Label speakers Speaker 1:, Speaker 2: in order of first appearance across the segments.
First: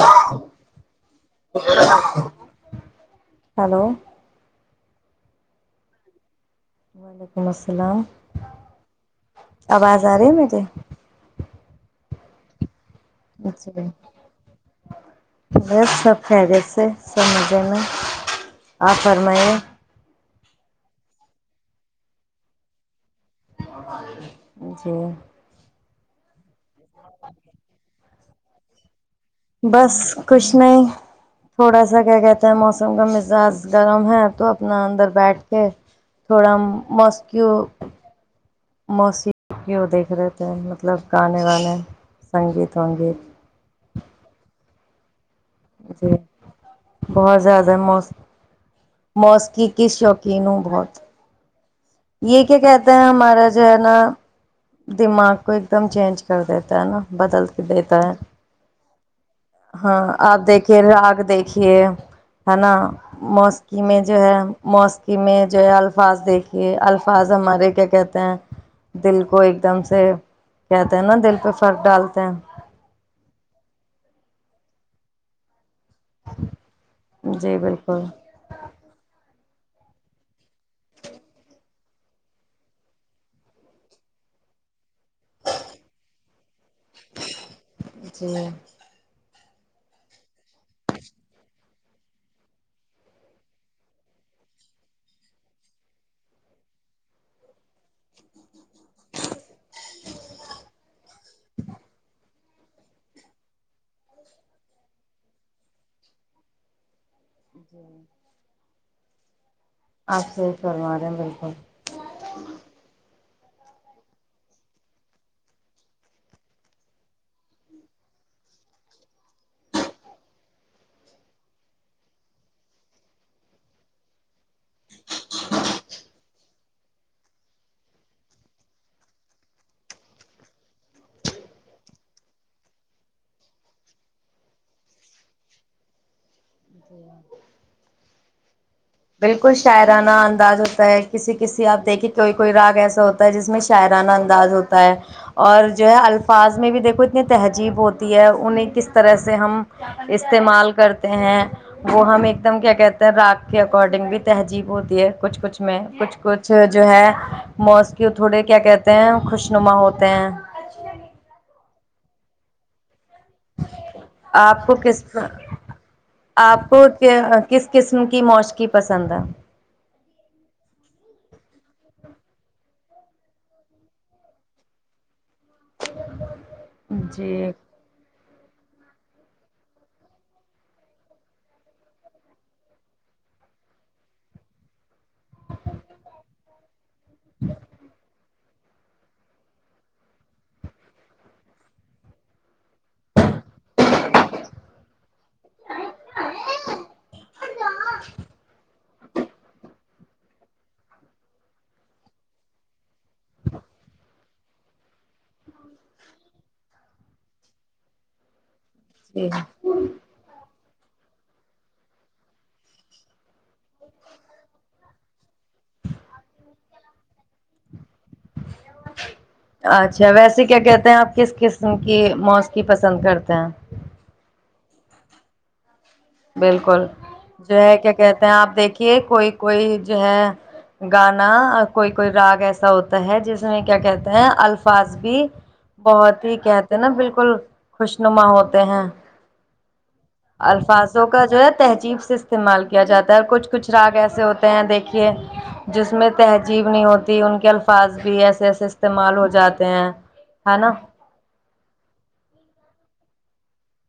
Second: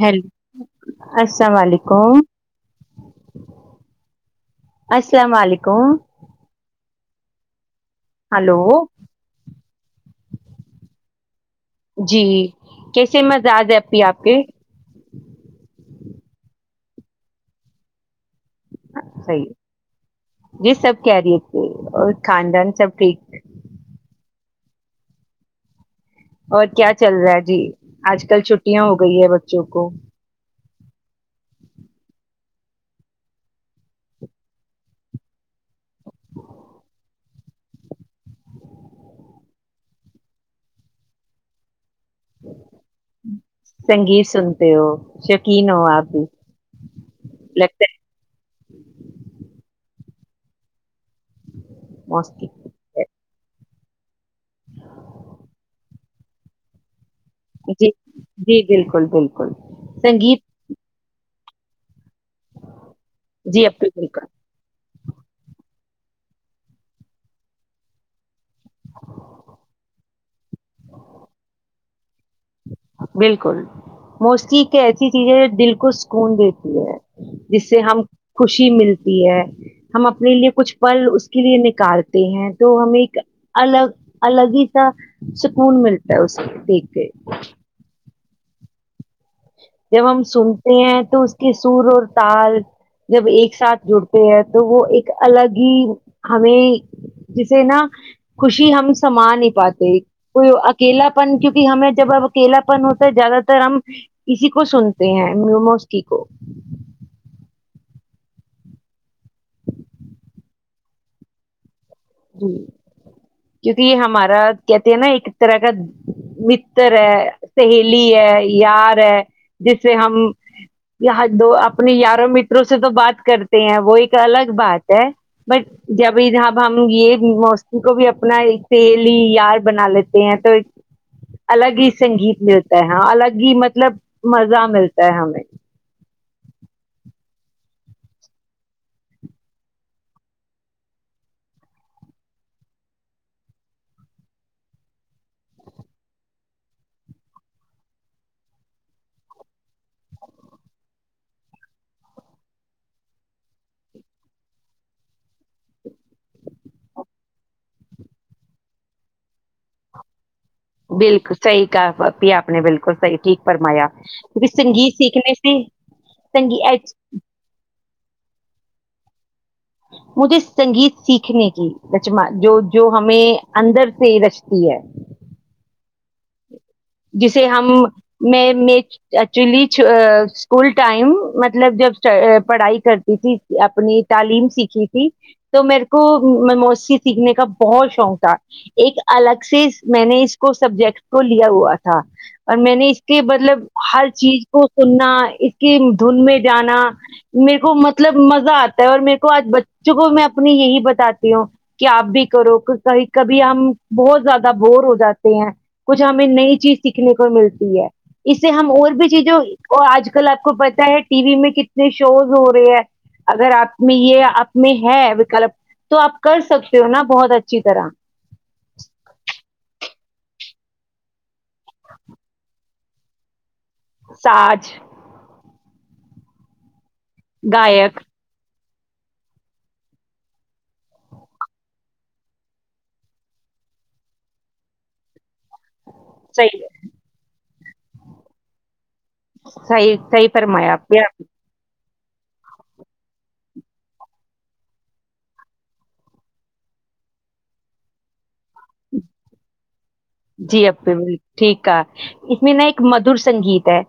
Speaker 1: Hello السلام علیکم
Speaker 2: hello [unintelligible]
Speaker 1: السلام علیکم
Speaker 2: وعلیکم السلام
Speaker 1: ہلو
Speaker 2: ہیلو آواز آ رہی میرریے
Speaker 1: جی کیسے مزاج ہے
Speaker 2: جی
Speaker 1: اھی آپ کے
Speaker 2: بس سب خیریت سے سب مجے میں۔ آپ
Speaker 1: صحیح
Speaker 2: فرمائیں۔
Speaker 1: جی سب خیریت تھی اور خاندان سب ٹھیک۔
Speaker 2: جی۔ [unintelligible]
Speaker 1: اور کیا چل رہا ہے جی آج کل چھٹیاں ہو۔ گئی ہے بچوں کو
Speaker 2: بس کچھ نہیں۔ تھوڑا سا کیا کہتے ہیں موسم کا مزاج گرم ہے تو اپنا اندر بیٹھ کے تھوڑا مسکیو۔ موسیقی کی وہ دیکھ رہے تھے مطلب گانے وانے۔ سنگیت ونگیت
Speaker 1: سنگیت سنتے ہو۔ شو۔
Speaker 2: جی بہت زیادہ
Speaker 1: لگتا
Speaker 2: مست۔ موسکی کس شوقیون ہوں بہت۔
Speaker 1: ہے
Speaker 2: یہ کیا کہتے ہیں
Speaker 1: موسیقی
Speaker 2: ہمارا۔ جو ہے نا۔ دماغ کو ایک دم چینج۔ کر دیتا ہے نا۔ بدل کے
Speaker 1: جی
Speaker 2: دیتا ہے
Speaker 1: جی بالکل بالکل
Speaker 2: ہاں آپ
Speaker 1: سنگیت
Speaker 2: دیکھیے آگ دیکھیے۔ یے۔ ہے نا
Speaker 1: جی
Speaker 2: موسیکی
Speaker 1: اپی
Speaker 2: میں جو
Speaker 1: بالکل
Speaker 2: ہے موسک کہ میں جو ہے الفاظ دیکھ۔ کہ الفاظ ہمارے کیا کہتے ہیں دل کو ایک دم سے کہتے ہیں نا دل پہ فرق ڈال۔
Speaker 1: بالکل موسقی۔ کہ ایسی چیز ہے دل۔ کو سکون دیتی ہے
Speaker 2: جی
Speaker 1: جس سے ہم
Speaker 2: بالکل
Speaker 1: خوشی ملتی ہے۔ ہم اپنے لیے کچھ پل اس کے لیے نکارتے ہیں تو ہمیں ایک الگ الگ ہی سا سکون ملتا ہے اس دیکھ کے بچ
Speaker 2: ا میں
Speaker 1: جم سم ہیں تو اس کے سور اور تال جب ایک ساتھ جڑتے ہیں تو وہ ایک الگ ہی ہمیں جسے نا خوشی ہم سا نہیں پاتے کوئی اکیلا پن کیونکہ ہمیں جب اب اکیلا پن ہوتا ہے زیادہ تر ہم کسی کو سنتے ہیں میووموسکی کو
Speaker 2: جی آپ صحی چو رہے ہیں بالکل
Speaker 1: جی، کیونکہ یہ ہمارا کہتے ہیں نا ایک طرح کا متر ہے سہیلی ہے یار ہے جس سے ہم دو اپنے یاروں متروں سے تو بات کرتے ہیں وہ ایک الگ بات ہے بٹ جب جب ہم ہم یہ موسی کو بھی اپنا سیلی یار بنا لیتے ہیں تو ایک الگ ہی سنگیت ملتا ہے الگ ہی مطلب مزہ ملتا ہے ہمیں
Speaker 2: بالکل شاعرانہ انداز ہوتا ہے کسی کسی آپ دیکھیے کوئی کوئی راگ ایسا ہوتا ہے جس میں شاعرانہ انداز ہوتا ہے اور جو ہے الفاظ میں بھی دیکھو اتنی تہذیب ہوتی ہے انہیں کس طرح سے ہم استعمال کرتے ہیں وہ ہم ایک دم کیا کہتے ہیں راگ کے اکارڈنگ بھی تہذیب ہوتی ہے کچھ کچھ میں کچھ کچھ جو ہے موس کے تھوڑے کیا کہتے ہیں خوش نما ہوتے ہیں
Speaker 1: بالکل صحی پ آپنے بالکل صحی یک فرمایا کیکہ
Speaker 2: آپ کو
Speaker 1: سنگیت
Speaker 2: کس
Speaker 1: سیکھنے سے سنگ
Speaker 2: آپ کو کس قسم کی موشقی پسند ہے
Speaker 1: مجھے سنگیت سیکھنے کی رچما جو جو ہمیں اندر سے رچتی ہے
Speaker 2: [inaudible]
Speaker 1: جسے
Speaker 2: جی
Speaker 1: ہم میں میں ایکچولی اسکول ٹائم مطلب جب پڑھائی کرتی تھی اپنی تعلیم سیکھی تھی تو میرے کو موسی سیکھنے کا بہت شوق تھا ایک الگ سے میں نے اس کو سبجیکٹ کو لیا ہوا تھا تھا اور میں نے اس کے مطلب ہر چیز کو سننا اس کی دھن میں جانا میرے کو مطلب مزہ آتا ہے اور میرے کو آج بچوں کو میں اپنی یہی بتاتی ہ کہ آپ بھی کرو کہیں کبھی ہم بہت زیادہ بور ہو جاتے ہیں کچھ ہمیں نئی چیز سیکھنے کو ملتی ہے اس ہم اور بھی
Speaker 2: جی
Speaker 1: چیزوں کو آج کل آپ کو پتا ٹی وی میں کتنے شوز ہو رہے ہیں اگر آپ میں یہ آپ میں ہے وکلپ تو آپ کر سکتے ہو نا بہت اچھا اچھی طرح
Speaker 2: اچھا ویسے کیا کہتے ہیں آپ کس قسم کی موسیقی پسند کرتے ہیں
Speaker 1: ساج
Speaker 2: بالکل جو ہے کیا
Speaker 1: گائک
Speaker 2: کہتے ہیں آپ دیکھیے کہ کوئی کوئی جو ہے گانا کوئی کوئی راگ ایسا ہوتا ہے جس میں کیا کہتے ہیں الفاظ بھی بہت ہی
Speaker 1: صحیح
Speaker 2: کہتے ہیں نا بالکل خوش نما ہوتے ہیں
Speaker 1: صحیح صحیح فرمایا آپ نے،
Speaker 2: الفاظوں کا جو ہے تہذیب استعمال کیا جاتا ہے کچھ کچھ راگ ایسے ہوتے ہیں دیکھیے جس میں تہذیب نہیں ہوتی ان کے الفاظ بھی ایسے ایسے استعمال ہو جاتے ہیں ہے
Speaker 1: جی
Speaker 2: نا
Speaker 1: اب ٹھیک ہے اس میں ن ایک مدر سنگیت ہے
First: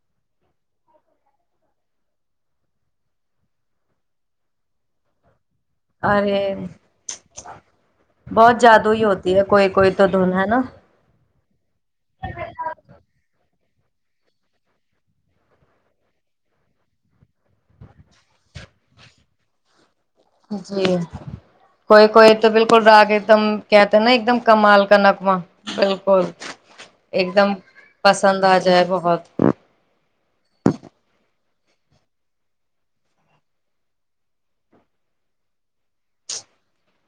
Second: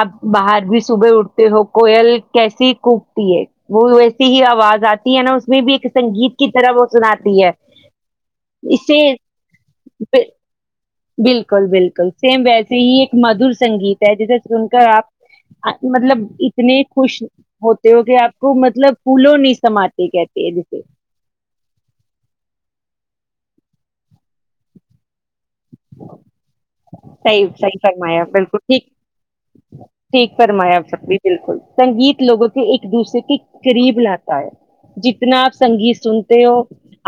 Speaker 1: آپ باہر بھی صبح اٹتے ہو کوئل کیسی کوپتی ہے وہ ویسی ہی آواز آتی ہے نا اس میں بھی ایک سنگیت کی
Speaker 2: ارے
Speaker 1: طرح وہ سناتی ہے
Speaker 2: بہت
Speaker 1: اسے
Speaker 2: جادوئی ہوتی ہے کوئی کوئی تو دھن ہے نا
Speaker 1: بالکل بالکل سیم ویسے ہی ایک مدور سنگیت ہے جسے سن کر آپ مطلب اتنے خوش ہوتے ہو کہ آپ کو مطلب پھولوں نہیں سمات
Speaker 2: جی کوئی کوئی تو بالکل ڈا گ ایک دم کہتے ہیں نا ایک دم کمال کا نغمہ بالکل ایک
Speaker 1: صحیح
Speaker 2: دم
Speaker 1: صحی فرمایا
Speaker 2: پسند آ
Speaker 1: بالکل
Speaker 2: جائے
Speaker 1: ٹھیک
Speaker 2: بہت
Speaker 1: ٹھیک فرمایا سبھی بالکل سنگیت لوگوں کے ایک دوسرے کے قریب لاتا ہے جتنا آپ سنگیت سنتے ہو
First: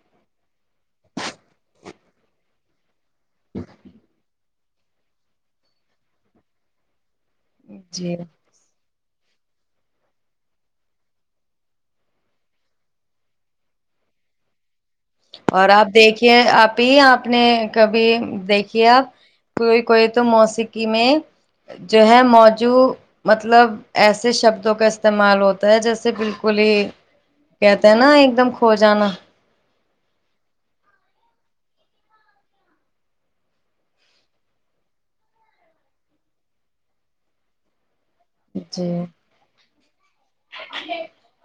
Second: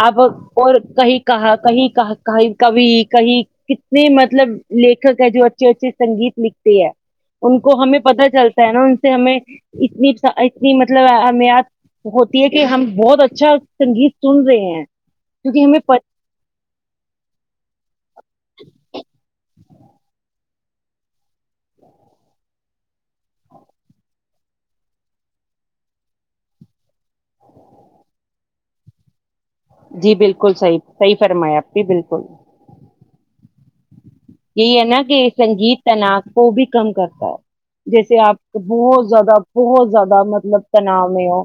Speaker 1: آپ اور کہیں کہا کہیں کہ کہیں کبھی کہیں کتنے مطلب لیکھک ہے جو اچھے اچھے سنگیت لکھتے ہے ان کو ہمیں
Speaker 2: جی
Speaker 1: پتا چلتا ہے نا ہمیں اتنی اتنی مطلب امیات ہوتی ہے کہ ہم بہت اچھا سنگیت سن رہے ہیں کیونکہ
Speaker 2: اور
Speaker 1: ہمیں
Speaker 2: آپ
Speaker 1: پت-
Speaker 2: دیکھیے آپ ہی آپ نے کبھی دیکھیے آپ کوئی کوئی تو موسیقی میں جو ہے موجو مطلب ایسے شبدوں کا استعمال ہوتا ہے جیسے بالکل ہی کہتے ہیں نا ایک دم کھو جانا
Speaker 1: جی بالکل صیح صحیح فرمائے آپ کی بالکل یہی ہے نا کہ سنگیت تناس کو بھی کم کرتا ہے جیسے آپ کے
Speaker 2: جی
Speaker 1: بہت زیادہ بہت زیادہ مطلب تناؤ میں ہو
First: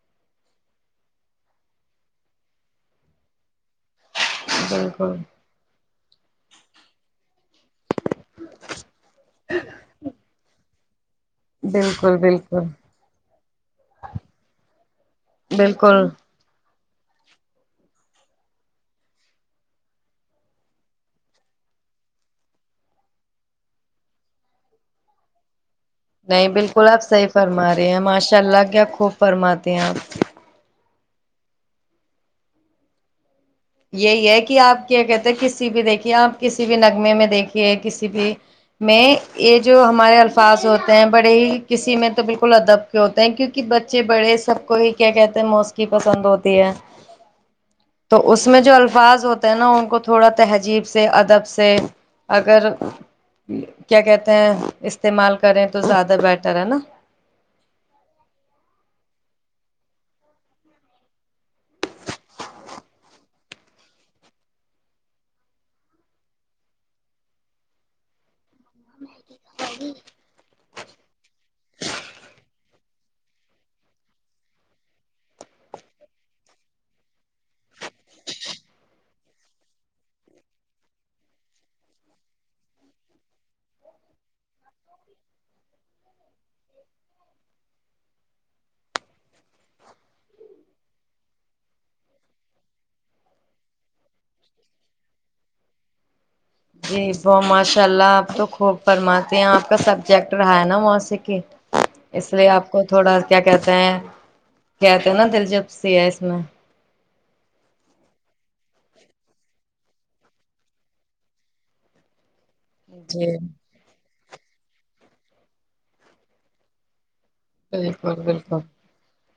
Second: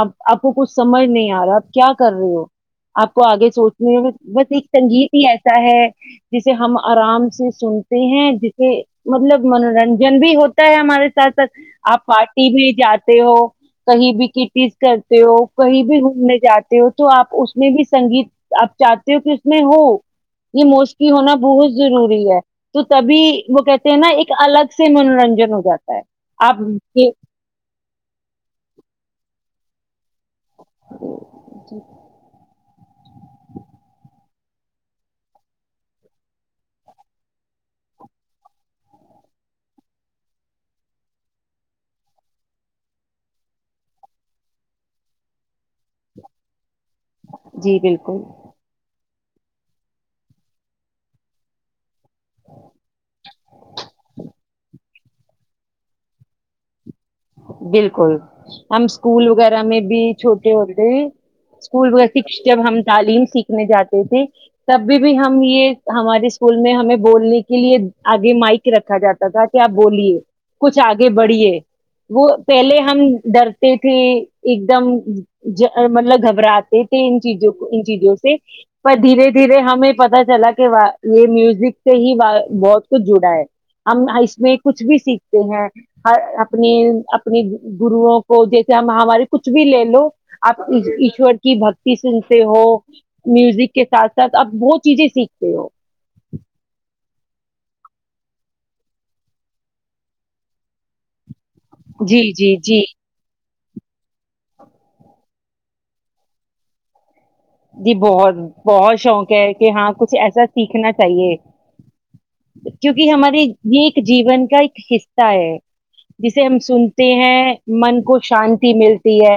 Speaker 1: اب آپ کو کچھ سمجھ نہیں آ رہا آپ کیا کر رہے ہو آپ کو آگے سوچ بس ایک سنگیت
Speaker 2: بالکل
Speaker 1: ہی ایسا ہے جسے ہم آرام سے سنتے ہیں جسے مطلب منورنجن بھی ہوتا ہے ہمارے تک آپ
Speaker 2: بالکل
Speaker 1: پارٹی
Speaker 2: بالکل
Speaker 1: بھی جاتے ہو کہیں بھی کٹیز کرتے ہو کہیں بھی
Speaker 2: بالکل
Speaker 1: گھومنے جاتے تو آپ اس میں بھی سنگیت آپ چاہتے ہو کہ اس میں ہو یہ موسکی ہونا بہت ضروری ہے تو تبھی وہ کہتے ہیں نا ایک الگ سے منورنجن ہو جاتا ہے
Speaker 2: نہیں بالکل آپ
Speaker 1: کے.
Speaker 2: صحیح فرما رہے ہیں ماشاء اللہ کیا خوب فرماتے ہیں آپ
Speaker 1: جی
Speaker 2: یہی ہے کہ آپ کیا کہتے ہیں کسی بھی دیکھیے آپ کسی بھی نغمے میں دیکھیے کسی بھی میں یہ جو ہمارے الفاظ ہوتے ہیں بڑے ہی کسی میں تو بالکل ادب کے ہوتے ہیں کیونکہ بچے بڑے سب کو ہی کیا کہتے ہیں موسیقی پسند ہوتی ہے
Speaker 1: جی بالکل
Speaker 2: تو اس میں جو الفاظ ہوتے ہیں نا ان کو تھوڑا تہذیب سے ادب سے اگر کیا کہتے ہیں استعمال کریں تو زیادہ بیٹر ہے نا
Speaker 1: بالکل ہم اسکول وغیرہ میں بھی چھوٹے ہوتے ہیں اسکول جب ہم تعلیم سیکھنے جاتے تھے تب بھی بھی ہم یہ ہمارے اسکول میں ہمیں بولنے کے لیے آگے مائک رکھا جاتا تھا کہ آپ بولیے کچھ آگے بڑھیے وہ پہلے ہم ڈرتے تھے ایک دم مطلب گھبراتے تھے ان چیزوں ان چیزوں سے پر دھیرے دھیرے ہمیں پت چلا کہ یہ میوزک سے ہی بہت کچھ جڑا ہے ہم اس میں کچھ بھی سیکھتے ہیں اپنی اپنی گرو کو جیسے ہمارے کچھ بھی لے لو آپ ایشور کی بکتی سنتے ہو میوزک کے ساتھ ساتھ آپ بہت چیزیں سیکھتے ہو
Speaker 2: جی وہ ماشاء اللہ آپ تو خوب فرماتے ہیں آپ کا سبجیکٹ رہا ہے نا وہاں سے کی
Speaker 1: جی
Speaker 2: اس لیے
Speaker 1: جی
Speaker 2: آپ
Speaker 1: جی
Speaker 2: کو تھوڑا کیا کہ کہتے نا دلچپ س ہے اس میں
Speaker 1: جی بہت بہت شوق ہے کہ ہاں کچھ ایسا سیکھنا چاہیے کیونکہ
Speaker 2: جی
Speaker 1: ہمارے یہ جیون کا ایک حصہ ہے جسے ہم سنتے ہیں من کو
Speaker 2: بالکل بالکل
Speaker 1: شانتی ملتی ہے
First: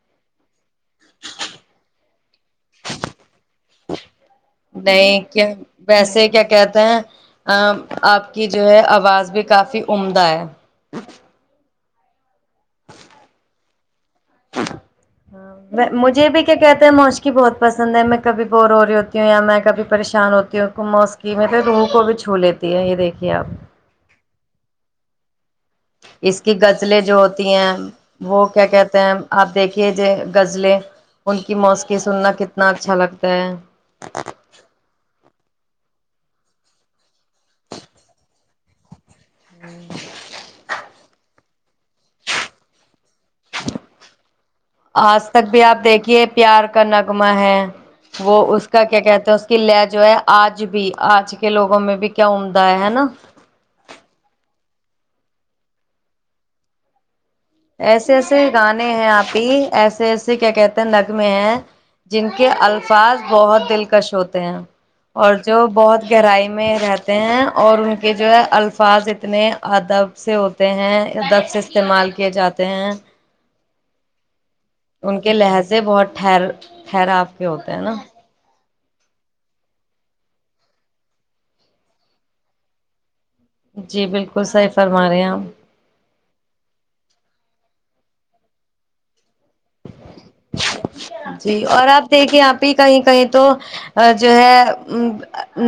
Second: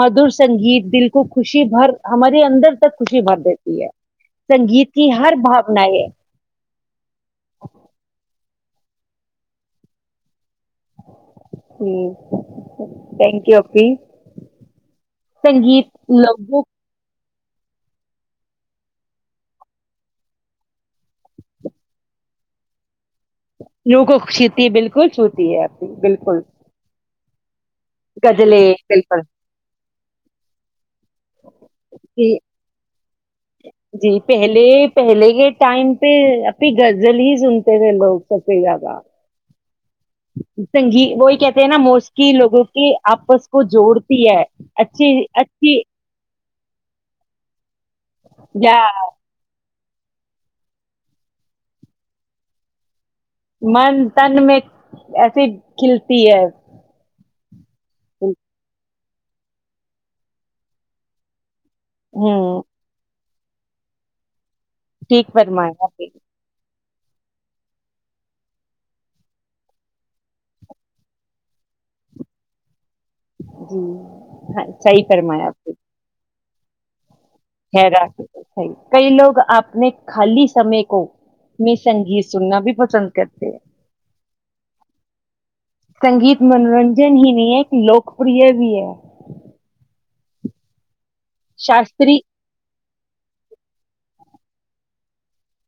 Speaker 1: مدور سنگیت دال کو خوشی بھر ہماری اندر تک خوشی بھر دیتی ہے سنگیت کی
Speaker 2: نہیں
Speaker 1: ہر
Speaker 2: کیا
Speaker 1: بھاونا ہے
Speaker 2: ویسے کیا کہتے ہیں ا آپ کی جو ہے آواز بھی کافی عمدہ ہے
Speaker 1: [inaudible] ہی تھینک یوک جی
Speaker 2: ہ مجھے بھی کیا
Speaker 1: لوگوں
Speaker 2: کہتے ہیں مش بہت پسند ہے میں کبھی بور ہو رہی ہوتی ہوں یا میں کبھی پریشان ہوتی ہوں موس کی مطلب روح کو بھی چھو لیتی ہے یہ دیکھ
Speaker 1: لوگشت بالکل چھوتی ہے آپ کی
Speaker 2: اس
Speaker 1: بالکل
Speaker 2: کی گزلیں جو ہوتی ہیں وہ کیا
Speaker 1: غزلیں
Speaker 2: کہتے ہیں
Speaker 1: بالکل
Speaker 2: آپ دیکھیے ج غزلیں ان کی موسیقی
Speaker 1: جی
Speaker 2: سننا کتنا اچھا چلک
Speaker 1: جی پہلے پہلے کے ٹائم پہ انی گغزل ہی سنتے تھے لوگ سب کی جگہ
Speaker 2: ہوں
Speaker 1: سنگی وہی کہتے ہیں نا موسیقی لوگوں کی آپس کو جوڑتی ہے اچھی
Speaker 2: آج تک بھی
Speaker 1: اچھی
Speaker 2: آپ دیکھیے پیار کا نغمہ ہے وہ اس
Speaker 1: یا
Speaker 2: کا کیا کہتے ہیں اس کی لگ جو ہے آج بھی آج کے لوگوں میں بھی کیا عمدہ ہے ہے نا
Speaker 1: من تن میں ایسی کھلتی ہے
Speaker 2: ایسے ایسے گانے ہیں آپ ایسے ایسے کیا کہتے ہیں نگ میں ہیں جن کے
Speaker 1: ہوں
Speaker 2: الفاظ بہت دلکش ہوتے ہیں
Speaker 1: ٹھیک
Speaker 2: اور جو
Speaker 1: فرمایا
Speaker 2: بہت
Speaker 1: آپ نے
Speaker 2: گہرائی میں رہتا ہیں اور ان کے جو ہے الفاظ اتنے ادب سے ہوتے ہیں ادب سے استعمال کی جاتے ہیں
Speaker 1: جی ہاں صحیح
Speaker 2: ان کے
Speaker 1: فرمایا آپ نے
Speaker 2: لہجے بہت ٹھہر خراب ہوتا ہے نا
Speaker 1: حیران صحیح کئی لوگ اپنے خالی سمے کو میں سنگیت سننا بھی پسند کرتے ہیں
Speaker 2: جی بالکل کل س ہی فرما رہے ہیں آپ
Speaker 1: سنگیت منورنجن ہی نہیں ہے ایک لوکپریہ بھی ہے
Speaker 2: [unintelligible] جی اور آپ
Speaker 1: شاستری
Speaker 2: دیکھیں آ بھی کہیں کہیں تو جو ہے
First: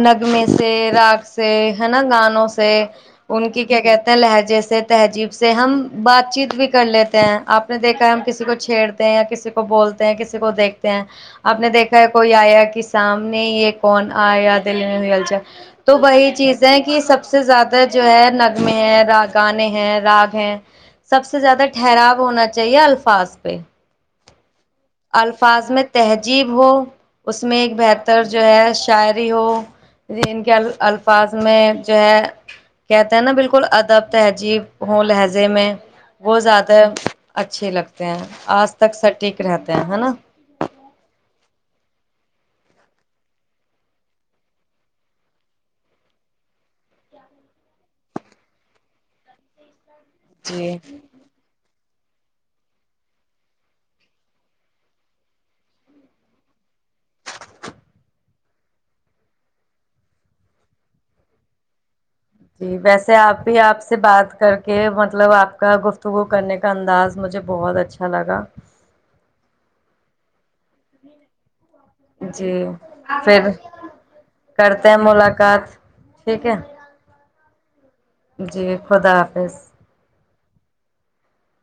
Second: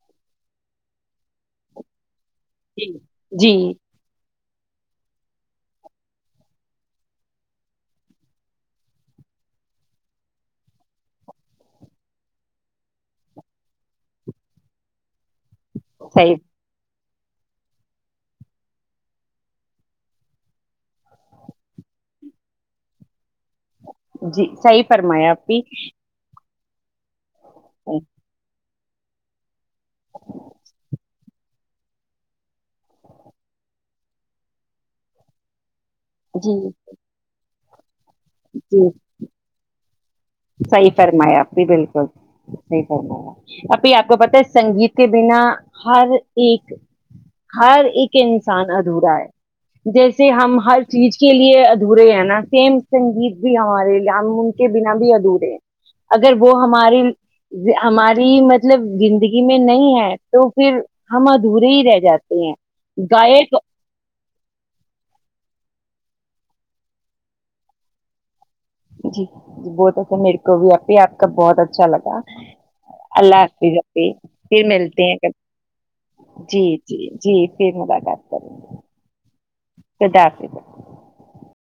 Speaker 2: نغمے سے راگ سے ہے نا گان سے
Speaker 1: جی
Speaker 2: ان
Speaker 1: جی
Speaker 2: کی کیا کہتے ہیں لہج جیسے تہذیب سے ہم بات چیت بھی کر لیتے ہیں آپ نے دیکھا ہے ہم کسی کو چھیڑتے ہیں یا کسی کو کو بولتے ہیں کسی کو دیکھتے ہیں آپ نے دیکھا ہے کوئی آیا کہ سامنے یہ کون آیا دلی میں ہوئی الا تو وہی
Speaker 1: صحیح
Speaker 2: چیز ہے کہ سب سب سے زیادہ جو ہے نغمے ہیں را گانے ہیں راگ ہیں سب سے زیادہ ٹھراؤ ہونا چاہیے الفاظ پہ
Speaker 1: جی صحیح فرمایا آپ بھی
Speaker 2: الفاظ میں تہذیب وہ اس میں ایک بہتر جو ہے شاعری ہو ان کے ال الفاظ میں جو ہے کہتے ہیں نا بالکل ادب تہذیب ہو لہجے میں وہ
Speaker 1: جی
Speaker 2: زیادہ اچا اچھ لگ ہیں آج تک س ٹھیک رہتے ہیںنا
Speaker 1: صحی فرمایا اپنے ا بلکل صحیح فرمایا ہے ابھی آپ کو پتا ہے سنگیت کے بنا ہر ایک ہر ایک انسان ادھورا ہے جیسے ہم
Speaker 2: جی
Speaker 1: ہر چیز کے لیے دورے ہیں نا سیم سنگیت بھی ہمارے ہم ان کے بنا بھی ے اگر وہ ہماری ہماری مطلب زندگی میں نہیں ہے تو پھر ہم ادھورے ہی رہ جاتے ہیں
Speaker 2: جی ویسے آپ
Speaker 1: گائک
Speaker 2: بھی آپ سے بات کر کے مطلب آپ کا گفت تو وہ کرنے کا انداز مجھے بہت اچھا لگا
Speaker 1: جی جی بہت اچھا میرے کو بھی آ ہی آپ کا بہت اچھا اچھا لگا
Speaker 2: جی
Speaker 1: اللہ
Speaker 2: پھر
Speaker 1: حافظ پھر
Speaker 2: کرتے
Speaker 1: ملتے ہیں
Speaker 2: ملاقات
Speaker 1: کبھی
Speaker 2: ٹھیک ہے
Speaker 1: جی جی جی پھر م
Speaker 2: جی خدا حافظ
Speaker 1: خدا حافظ